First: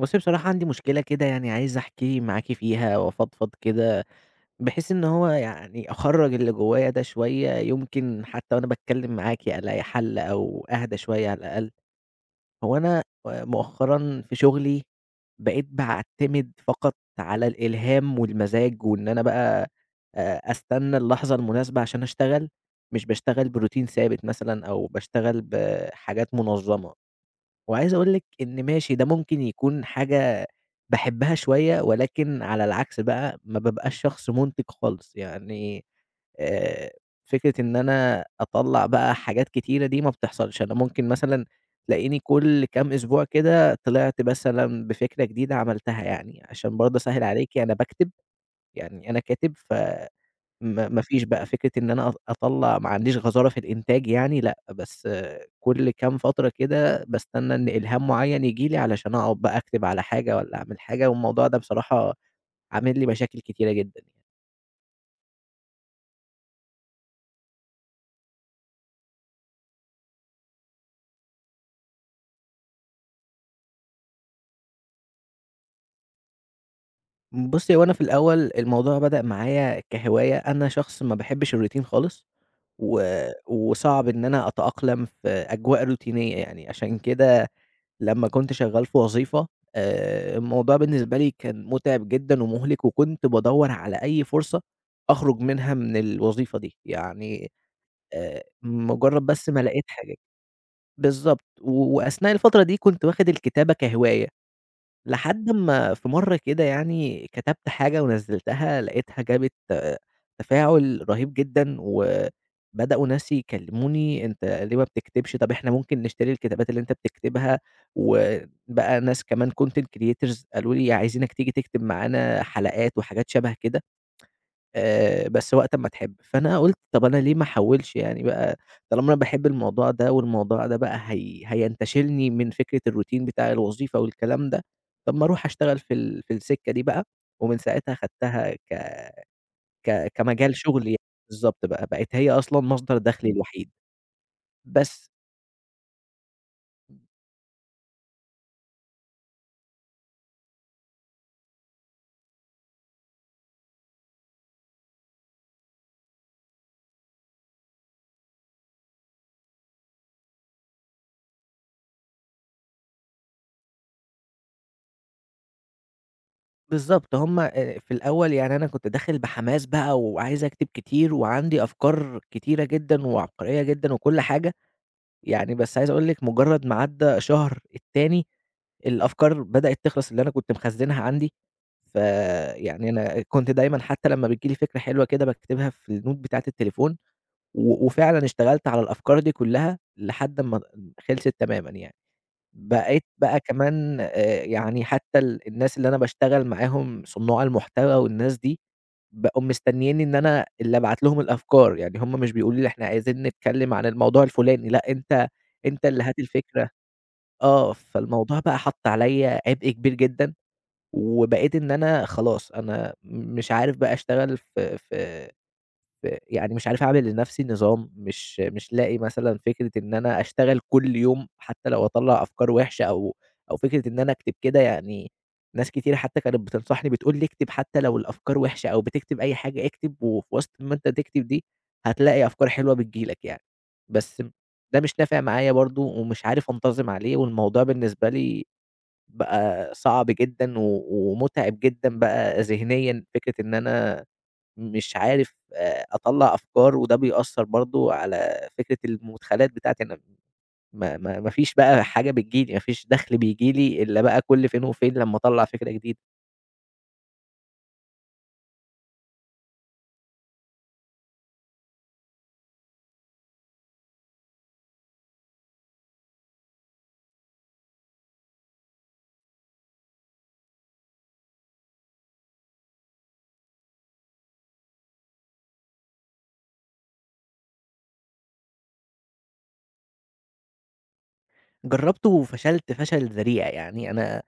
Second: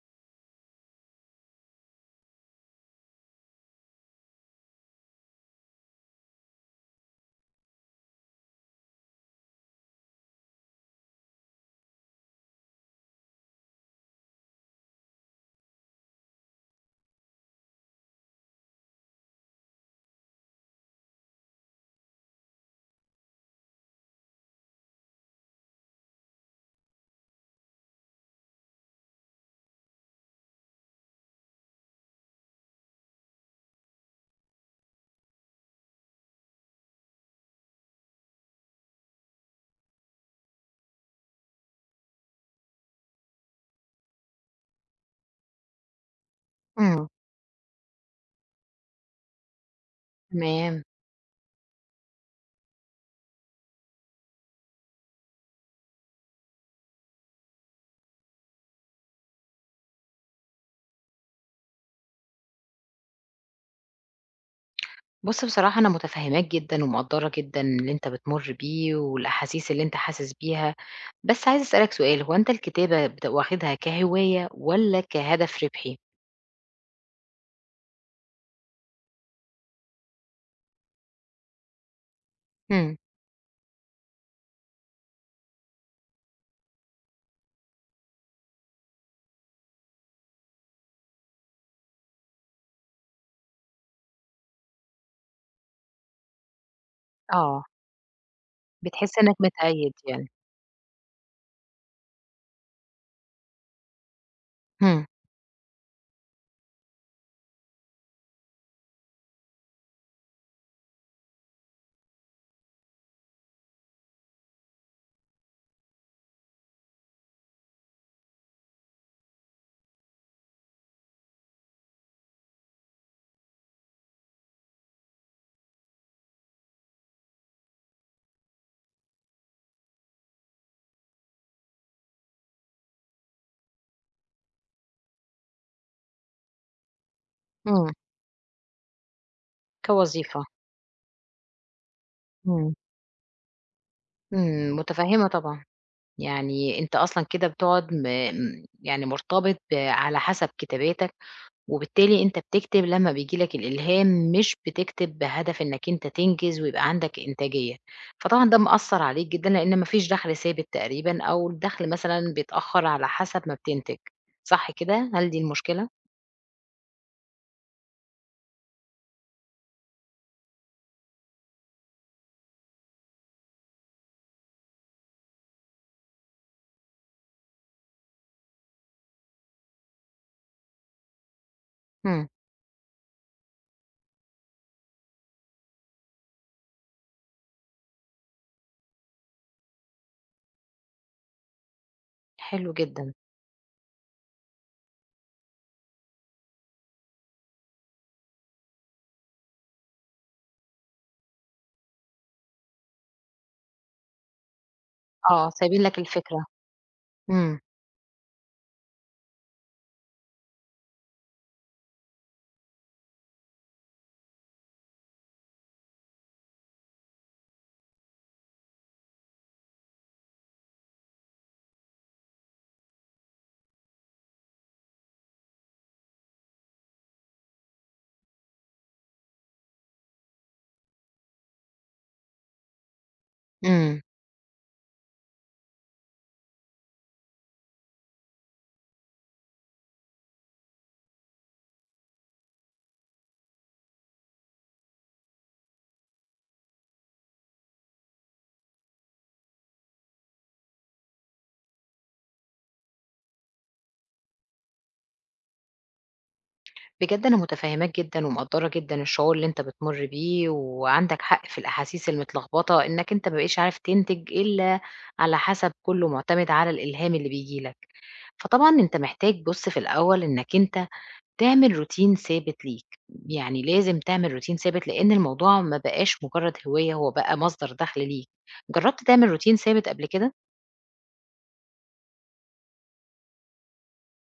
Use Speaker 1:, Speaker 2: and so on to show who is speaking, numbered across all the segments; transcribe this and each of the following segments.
Speaker 1: بُصّي، بصراحة عندي مشكلة كده يعني عايز أحكي معاكِ فيها وأفضفض كده، بحيث إن هو يعني أخرّج اللي جوايا ده شوية، يمكن حتى وأنا باتكلم معاكِ ألاقي حل أو أهدى شوية على الأقل. هو أنا مؤخرًا في شغلي بقيت باعتمد فقط على الإلهام والمزاج، وإن أنا بقى أستنى اللحظة المناسبة عشان أشتغل، مش باشتغل بroutine ثابت مثلًا أو باشتغل بحاجات منظمة. وعايز أقول لِك إن ماشي ده ممكن يكون حاجة باحبها شوية، ولكن على العكس بقى ما بابقاش شخص مُنتِج خالص، يعني آآ فكرة إن أنا أطلّع بقى حاجات كتيرة دي ما بتحصلش، أنا ممكن مثلًا تلاقيني كل كام أسبوع كده طلعت مثلًا بفكرة جديدة عملتها يعني، عشان برضه
Speaker 2: إمم،
Speaker 1: أسهِّل عليكِ أنا باكتب، يعني أنا كاتب ف
Speaker 2: تمام.
Speaker 1: ما فيش بقى فكرة إن أنا أطلّع ما عنديش غزارة في الإنتاج يعني لأ، بس آه، كل كام فترة كده باستنى إن إلهام معيّن ييجي لي علشان أقعد بقى أكتب على حاجة والّا أعمل حاجة، والموضوع ده بصراحة عامل لي مشاكل كتيرة جدًا
Speaker 2: بُص بصراحة أنا متفهّماك جدًا ومقدّرة جدًا اللي أنت بتمُر بيه والأحاسيس اللي أنت حاسس بيها، بس عايزة أسألك سؤال، هو أنت الكتابة واخدها كهواية والّا كهدف ربحي؟
Speaker 1: يعني. بُصّي، هو أنا في الأول الموضوع بدأ معايا كهواية، أنا شخص ما باحبش الروتين خالص،
Speaker 2: إمم،
Speaker 1: و وصعب إن أنا أتأقلم في أجواء روتينية يعني، عشان كده لمّا كنت شغال في وظيفة، الموضوع بالنسبة لي كان مُتعب جدًا ومُهلِك، وكنت بادوّر على أي فرصة أخرج منها من الوظيفة دي، يعني
Speaker 2: آه، بتحس
Speaker 1: مجرد
Speaker 2: إنّك
Speaker 1: بس ما لقيت
Speaker 2: متقيّد
Speaker 1: حاجة
Speaker 2: يعني.
Speaker 1: بالضبط، وأثناء الفترة دي كنت واخد الكتابة كهواية.
Speaker 2: إمم،
Speaker 1: لحد أمّا في مرّة كده يعني كتبت حاجة ونزّلتها، لقيتها جابت آه، تفاعل رهيب جدًا، وبدأوا ناس يكلموني: "أنت ليه ما بتكتبش؟ طب إحنا ممكن نشتري الكتابات اللي أنت بتكتبها." وبقى ناس كمان content creators قالوا لي عايزينك تيجي تكتب معانا حلقات وحاجات شبه كده. بس وقت أمّا تحب، فأنا قُلت طَب أنا ليه ما أحوّلش يعني بقى طالما أنا باحب الموضوع ده والموضوع ده بقى هي هينتشلني من فكرة الروتين بتاع الوظيفة والكلام ده، طَب ما أروح أشتغل في في السكة دي بقى، ومن
Speaker 2: إمم،
Speaker 1: ساعتها خدتها ك ك
Speaker 2: كوظيفة.
Speaker 1: كمجال شغلي بالضبط بقى، بقت هي أصلًا
Speaker 2: إمم،
Speaker 1: مصدر دخلي الوحيد،
Speaker 2: إمم،
Speaker 1: بس
Speaker 2: متفهّمة طبعًا. يعني أنت أصلًا كده بتقعد يعني مرتبط على حسب كتاباتك وبالتالي أنت بتكتب لمّا بييجي لك الإلهام، مش بتكتب بهدف إنّك أنت تنجز ويبقى عندك إنتاجية. فطبعًا ده مأثّر عليك جدًا، لإن ما فيش دخْل ثابت تقريبًا أو الدخْل مثلًا بيتأخّر على حسب ما بتنتج، صح كده؟ هل دي المشكلة؟
Speaker 1: بالضبط هُم، في الأول يعني أنا كنت داخل بحماس بقى وعايز أكتب كتير وعندي أفكار كتيرة جدًا وعبقرية جدًا وكل حاجة. يعني بس عايز أقول لِك مجرد ما عدّى شهر، التاني الأفكار بدأت تخلص اللي أنا كنت مخزّنها عندي،
Speaker 2: إمم،
Speaker 1: فيعني أنا كنت دايمًا حتى لمّا بتيجي لي فكرة حلوة كده باكتبها في النوت بتاعة التليفون، وفعلًا اشتغلت على الأفكار دي كلّها لحد ما خلصت تمامًا يعني.
Speaker 2: حلو
Speaker 1: بقيت
Speaker 2: جدًا.
Speaker 1: بقى كمان يعني حتى الناس اللي أنا باشتغل معاهم صُنّاع المحتوى والناس دي، بقوا مستنييني إن أنا اللي أبعت لهم الأفكار، يعني هم مش بيقولوا لي إحنا عايزين نتكلم عن الموضوع الفلاني، لأ أنت
Speaker 2: آه، سايبين لك
Speaker 1: اللي هات
Speaker 2: الفكرة.
Speaker 1: الفكرة
Speaker 2: إمم،
Speaker 1: آه، فالموضوع بقى حَط عليَّ عبء كبير جدًا، وبقيت إن أنا خلاص أنا مش عارف بقى أشتغل في، يعني مش عارف أعمل لنفسي نظام، مش لاقي مثلًا فكرة إن أنا أشتغل كل يوم حتى لو أطلّع أفكار وحشة أو أو فكرة إن أنا أكتب كده يعني ناس كتير حتى كانت بتنصحني بتقول لي اكتب حتى لو الأفكار وحشة أو بتكتب أي حاجة اكتب، وفي وسط ما أنت تكتب دي هتلاقي أفكار حلوة بتيجي لك يعني،
Speaker 2: إمم.
Speaker 1: بس ده مش نافع معايا برضه ومش عارف أنتظم عليه، والموضوع بالنسبة لي بقى صعب جدًا ومتعب جدًا بقى ذهنيًا، فكرة إن أنا مش عارف أطلّع أفكار، وده بيأثّر برضه على فكرة المدخلات بتاعتي أنا ما فيش بقى حاجة بتيجي لي، ما فيش دخْل بييجي لي إلا بقى كل فين وفين لمّا أطلّع فكرة جديدة.
Speaker 2: بجد أنا متفهّماك جدًا ومقدّرة جدًا الشعور اللي أنت بتمُر بيه، وعندك حق في الأحاسيس المتلخبطة إنّك أنت ما بقيتش عارف تنتج إلا على حسب كلّه معتمد على الإلهام اللي بييجي لك. فطبعًا أنت محتاج بُص في الأول إنك أنت تعمل روتين ثابت ليك، يعني لازم تعمل روتين ثابت لإن الموضوع ما بقاش مجرد هواية هو بقى مصدر دخل ليك، جربت تعمل روتين ثابت قبل كده؟
Speaker 1: جرّبته وفشلت فشل ذريع، يعني أنا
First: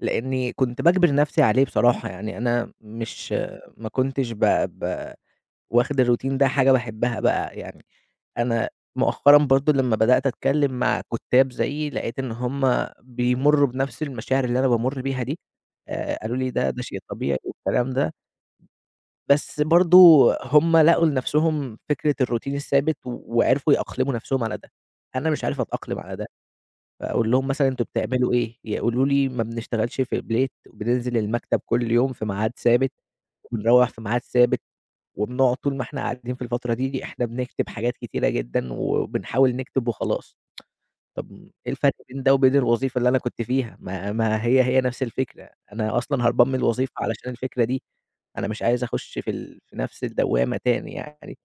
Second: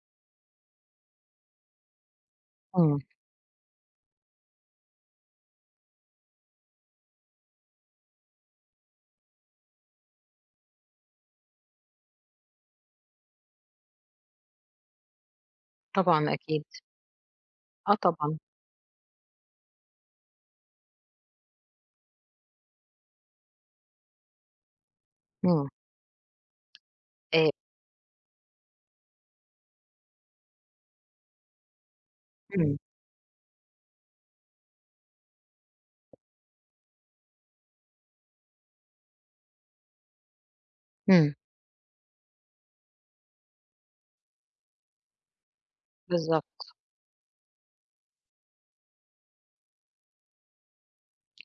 Speaker 1: لإنّي كنت باجبر نَفْسي عليه بصراحة، يعني أنا
Speaker 2: إمم،
Speaker 1: مش ما كنتش ب ب واخد الroutine ده حاجة باحبها بقى يعني. أنا مؤخرًا برضه لمّا بدأت أتكلّم مع كُتّاب زيي، لقيت إن هُم بيمُرّوا بنفس المشاعر اللي أنا بامُرّ بيها دي،
Speaker 2: طبعًا
Speaker 1: قالوا لي:
Speaker 2: أكيد،
Speaker 1: "ده شيء طبيعي." والكلام
Speaker 2: آه
Speaker 1: ده،
Speaker 2: طبعًا،
Speaker 1: بس برضه هُم لقوا لنفسهم فكرة الروتين الثابت وعرفوا يأقلموا نفسهم على ده، أنا مش عارف
Speaker 2: إمم،
Speaker 1: أتأقلم على ده، فأقول لهم
Speaker 2: آآ
Speaker 1: مثلًا أنتم بتعملوا إيه؟ يقولوا لي: "ما بنشتغلش في البيت، وبننزل المكتب كل يوم في ميعاد
Speaker 2: إمم،
Speaker 1: ثابت، وبنروّح في ميعاد ثابت." وبنقعد طول ما إحنا قاعدين في الفترة دي إحنا بنكتب حاجات كتيرة جدًا وبنحاول نكتب وخلاص،
Speaker 2: إمم،
Speaker 1: طب إيه الفرق بين ده وبين الوظيفة اللي أنا كنت فيها؟ ما ما هي، هي نفس الفكرة، أنا أصلًا هاربان من
Speaker 2: بالضبط.
Speaker 1: الوظيفة علشان الفكرة دي، أنا مش عايز أخش في في نفس الدوامة تاني يعني،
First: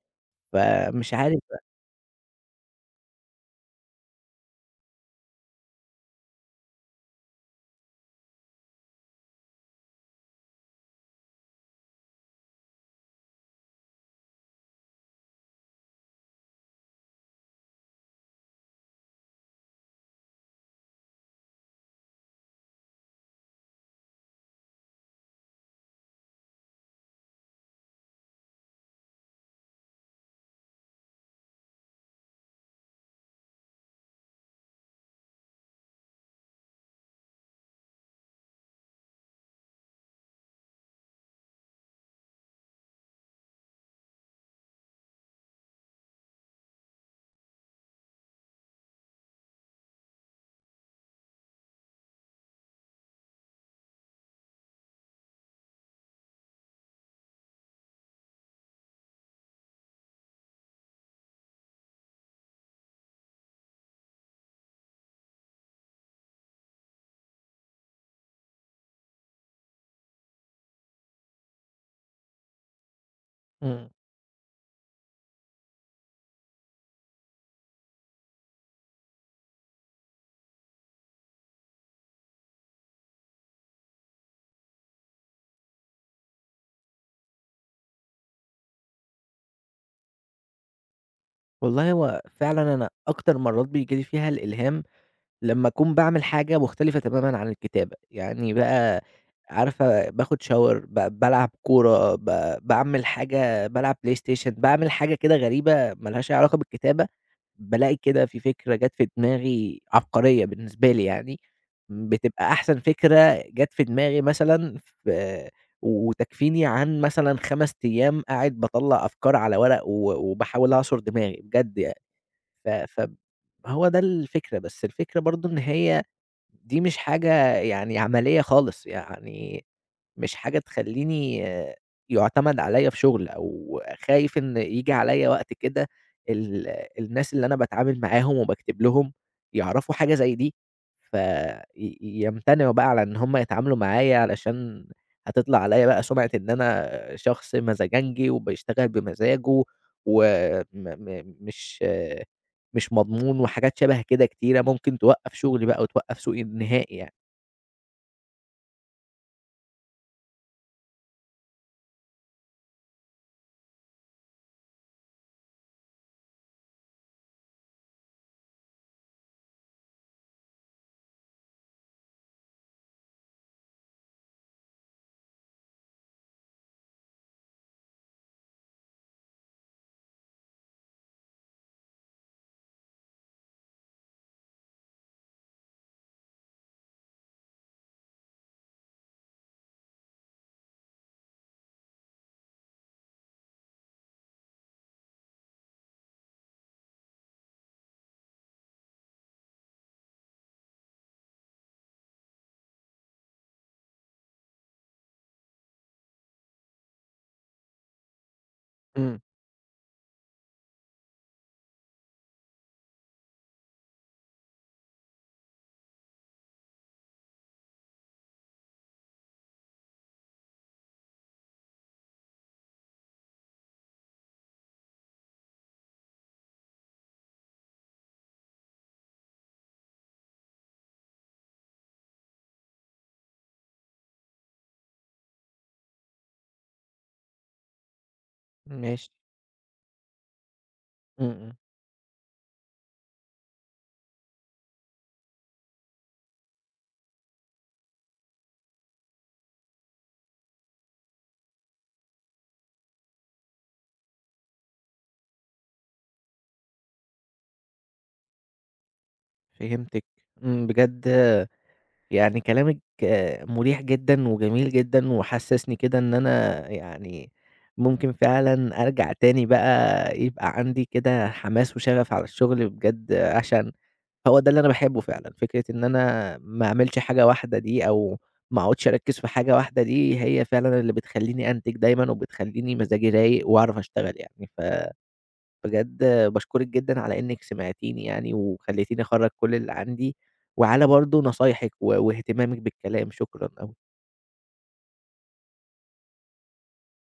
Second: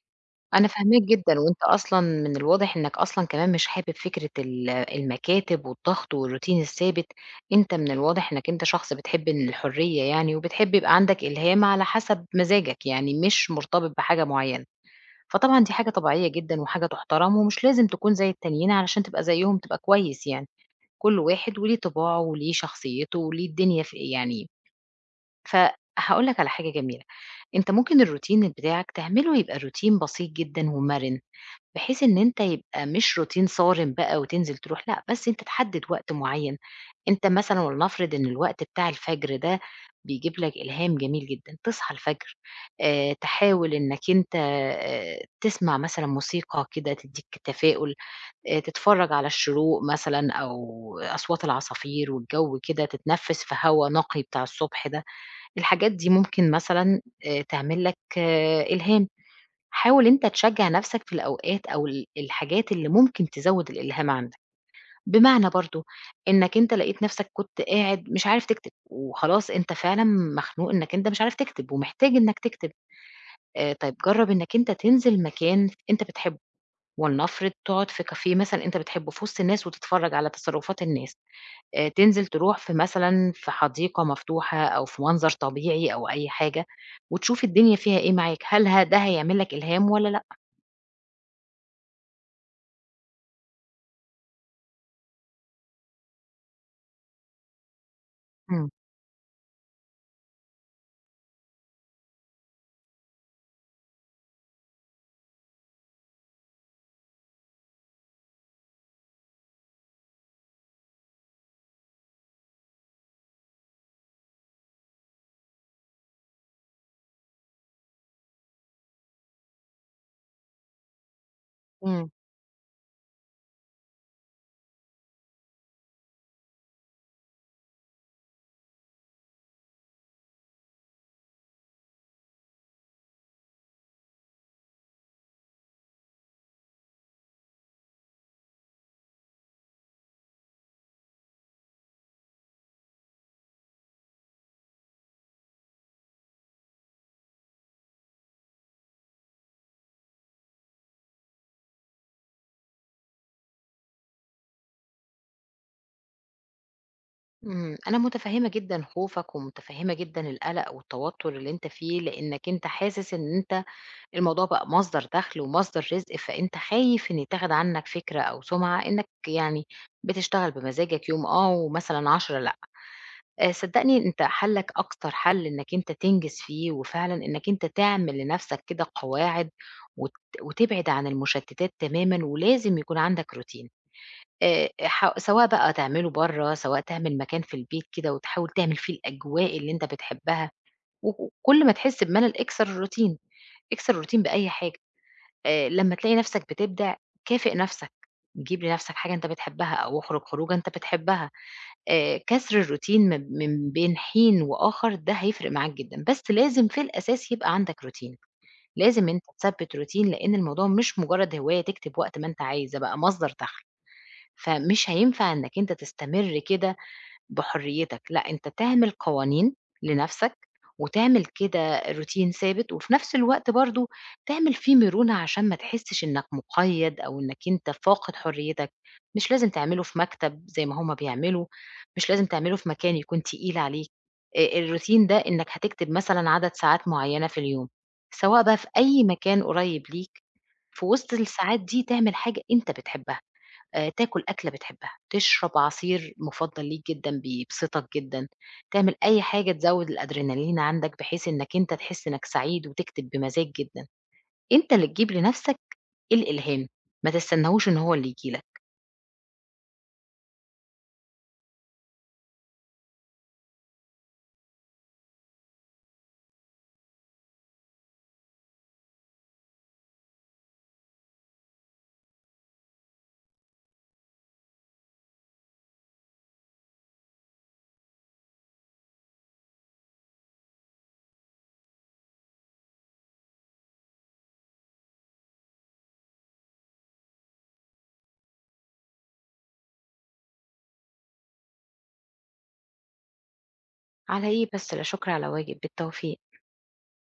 Speaker 2: أنا فاهماك
Speaker 1: فمش عارف
Speaker 2: جدًا،
Speaker 1: بقى.
Speaker 2: وأنت أصلًا من الواضح إنّك أصلًا كمان مش حابب فكرة المكاتب والضغط والروتين الثابت، أنت من الواضح إنّك أنت شخص بتحب إن الحرية يعني، وبتحب يبقى عندك إلهام على حسب مزاجك، يعني مش مرتبط بحاجة معيّنة، فطبعًا دي حاجة طبيعية جدًا وحاجة تُحترم، ومش لازم تكون زي التانيين علشان تبقى زيّهم تبقى كويس يعني، كل واحد وليه طباعه وليه شخصيته وليه الدنيا ف يعني فهاقول لك على حاجة جميلة، أنت ممكن الروتين بتاعك تعمله يبقى روتين بسيط جدًا ومَرِن، بحيث إن أنت يبقى مش روتين صارم بقى وتنزل تروح، لأ، بس أنت تحدد وقت معيّن، أنت مثلًا ولنفرض إن الوقت بتاع الفجر ده بيجيب لك إلهام جميل جدًا، تصحى الفجر تحاول إنك أنت تسمع مثلًا موسيقى كده تدّيك تفاؤل، تتفرّج على الشروق مثلًا أو أصوات العصافير والجو كده، تتنفس في هوا نقي بتاع الصبح ده، الحاجات دي ممكن مثلًا تعمل لك إلهام. حاول أنت تشجّع نَفْسك في الأوقات أو الحاجات اللي ممكن تزوّد الإلهام عندك، بمعنى برضه إنّك أنت لقيت نَفْسك كنت قاعد مش عارف تكتب وخلاص أنت فعلًا مخنوق إنّك أنت مش عارف تكتب ومحتاج إنّك تكتب،
Speaker 1: إمم،
Speaker 2: طيب جرّب إنّك أنت تنزل مكان أنت بتحبّه، ولنفرض تقعد في كافيه مثلًا أنت بتحبّه في وسط الناس وتتفرّج على تصرُّفات الناس، تنزل تروح في مثلًا في حديقة مفتوحة أو في منظر طبيعي أو أي حاجة وتشوف الدنيا فيها إيه معاك، هل ده هيعمل لك إلهام والّا لأ؟
Speaker 1: والله هو فعلًا أنا أكتر مرات بييجي لي فيها الإلهام لمّا أكون باعمل حاجة مختلفة تمامًا عن الكتابة، يعني
Speaker 2: إمم.
Speaker 1: بقى عارفة باخد shower، بالعب كورة، باعمل حاجة بالعب PlayStation، باعمل حاجة كده غريبة ما لهاش أي علاقة بالكتابة، بالاقي كده في فكرة جات في دماغي عبقرية بالنسبة لي يعني، بتبقى أحسن فكرة جات في دماغي مثلًا في، وتكفيني عن مثلًا 5 أيام قاعد باطلّع أفكار على ورق وباحاول أعصُر دماغي بجد يعني.
Speaker 2: إمم.
Speaker 1: ف فهو ده الفكرة، بس الفكرة برضه إن هي دي مش حاجة يعني عملية خالص، يعني مش حاجة تخلّيني آه، يُعتمد عليّا في شغل، أو خايف إن ييجي عليّا وقت كده ال الناس اللي أنا باتعامل معاهم وباكتب لهم يعرفوا حاجة زي دي، ف ي يمتنعوا بقى على إن هم يتعاملوا معايا علشان هتطلع عليّا بقى سُمعة إن أنا شخص مزاجنجي وبيشتغل بمزاجه، وم م مش مضمون وحاجات شبه كده كتيرة، ممكن توقّف شغلي بقى وتوقّف سوقي نهائي يعني.
Speaker 2: إمم، أنا متفهّمة جدًا خوفك، ومتفهّمة جدًا القلق والتوتر اللي أنت فيه، لإنك أنت حاسس إن أنت الموضوع بقى مصدر دخل ومصدر رزق، فأنت خايف إن يتاخد عنك فكرة أو سمعة إنك يعني بتشتغل بمزاجك يوم ومثلًا 10 لأ. صدّقني أنت حلّك أكتر حل إنك أنت تنجز فيه، وفعلًا إنك أنت تعمل لنفسك كده قواعد وت وتبعد عن المشتتات تمامًا، ولازم يكون عندك روتين. ح سواء بقى تعمله برّه، سواء تعمل مكان في البيت كده وتحاول تعمل فيه الأجواء اللي أنت بتحبها، و كل ما تحس بملل اكسر الروتين، اكسر الروتين بأي حاجة، لمّا تلاقي نفسك بتبدع كافئ نفسك، جيب لنفسك حاجة أنت بتحبها أو اخرج خروجة أنت بتحبها، كسر الروتين من بين حين وآخر ده هيفرق معاك جدًا، بس لازم في الأساس يبقى عندك روتين، لازم
Speaker 1: إمم،
Speaker 2: أنت تثبّت روتين لإن الموضوع مش مجرد هواية تكتب وقت ما أنت عايز، ده بقى مصدر دخل. فمش هينفع إنك أنت تستمر كده بحريتك، لأ أنت تعمل قوانين لنفسك، وتعمل كده روتين ثابت، وفي نفس الوقت برضه تعمل فيه مرونة عشان ما تحسش إنك مقيد أو إنك أنت فاقد حريتك، مش لازم تعمله في مكتب زي ما هُم بيعملوا، مش لازم تعمله في مكان يكون تقيل عليك، الروتين ده إنك هتكتب مثلًا عدد ساعات معينة في اليوم، سواء بقى في أي
Speaker 1: ماشي،
Speaker 2: مكان قريب ليك، في وسط
Speaker 1: إمم، إمم،
Speaker 2: الساعات دي تعمل حاجة أنت بتحبها. تاكل أكلة بتحبها، تشرب عصير مُفضّل ليك جدًا بيبسطك جدًا، تعمل أي حاجة تزوّد الأدرينالين عندك بحيث إنّك أنت تحس إنّك سعيد وتكتب بمزاج جدًا، أنت اللي تجيب لنَفْسك الإلهام، ما تستناهوش إن هو اللي ييجي لك،
Speaker 1: فهمتِك، إمم، بجد يعني كلامِك آه، مُريح جدًا وجميل جدًا، وحسّسني كده إن أنا يعني ممكن فعلًا أرجع تاني بقى يبقى عندي كده حماس وشغف على الشغل بجد عشان هو ده اللي أنا باحبه فعلًا، فكرة إن أنا ما أعملش حاجة واحدة دي أو ما أقعدش أركّز في حاجة واحدة دي، هي فعلًا اللي بتخلّيني أنتِج دايمًا وبتخلّيني مزاجي رايق وأعرف أشتغل يعني. فبجد باشكرِك جدًا على إنِّك سمعتيني يعني وخلّيتيني أخرّج كل اللي عندي، وعلى برضه نصايحِك واهتمامِك بالكلام، شكرًا أوي.
Speaker 2: على إيه بس لا شكر على واجب، بالتوفيق.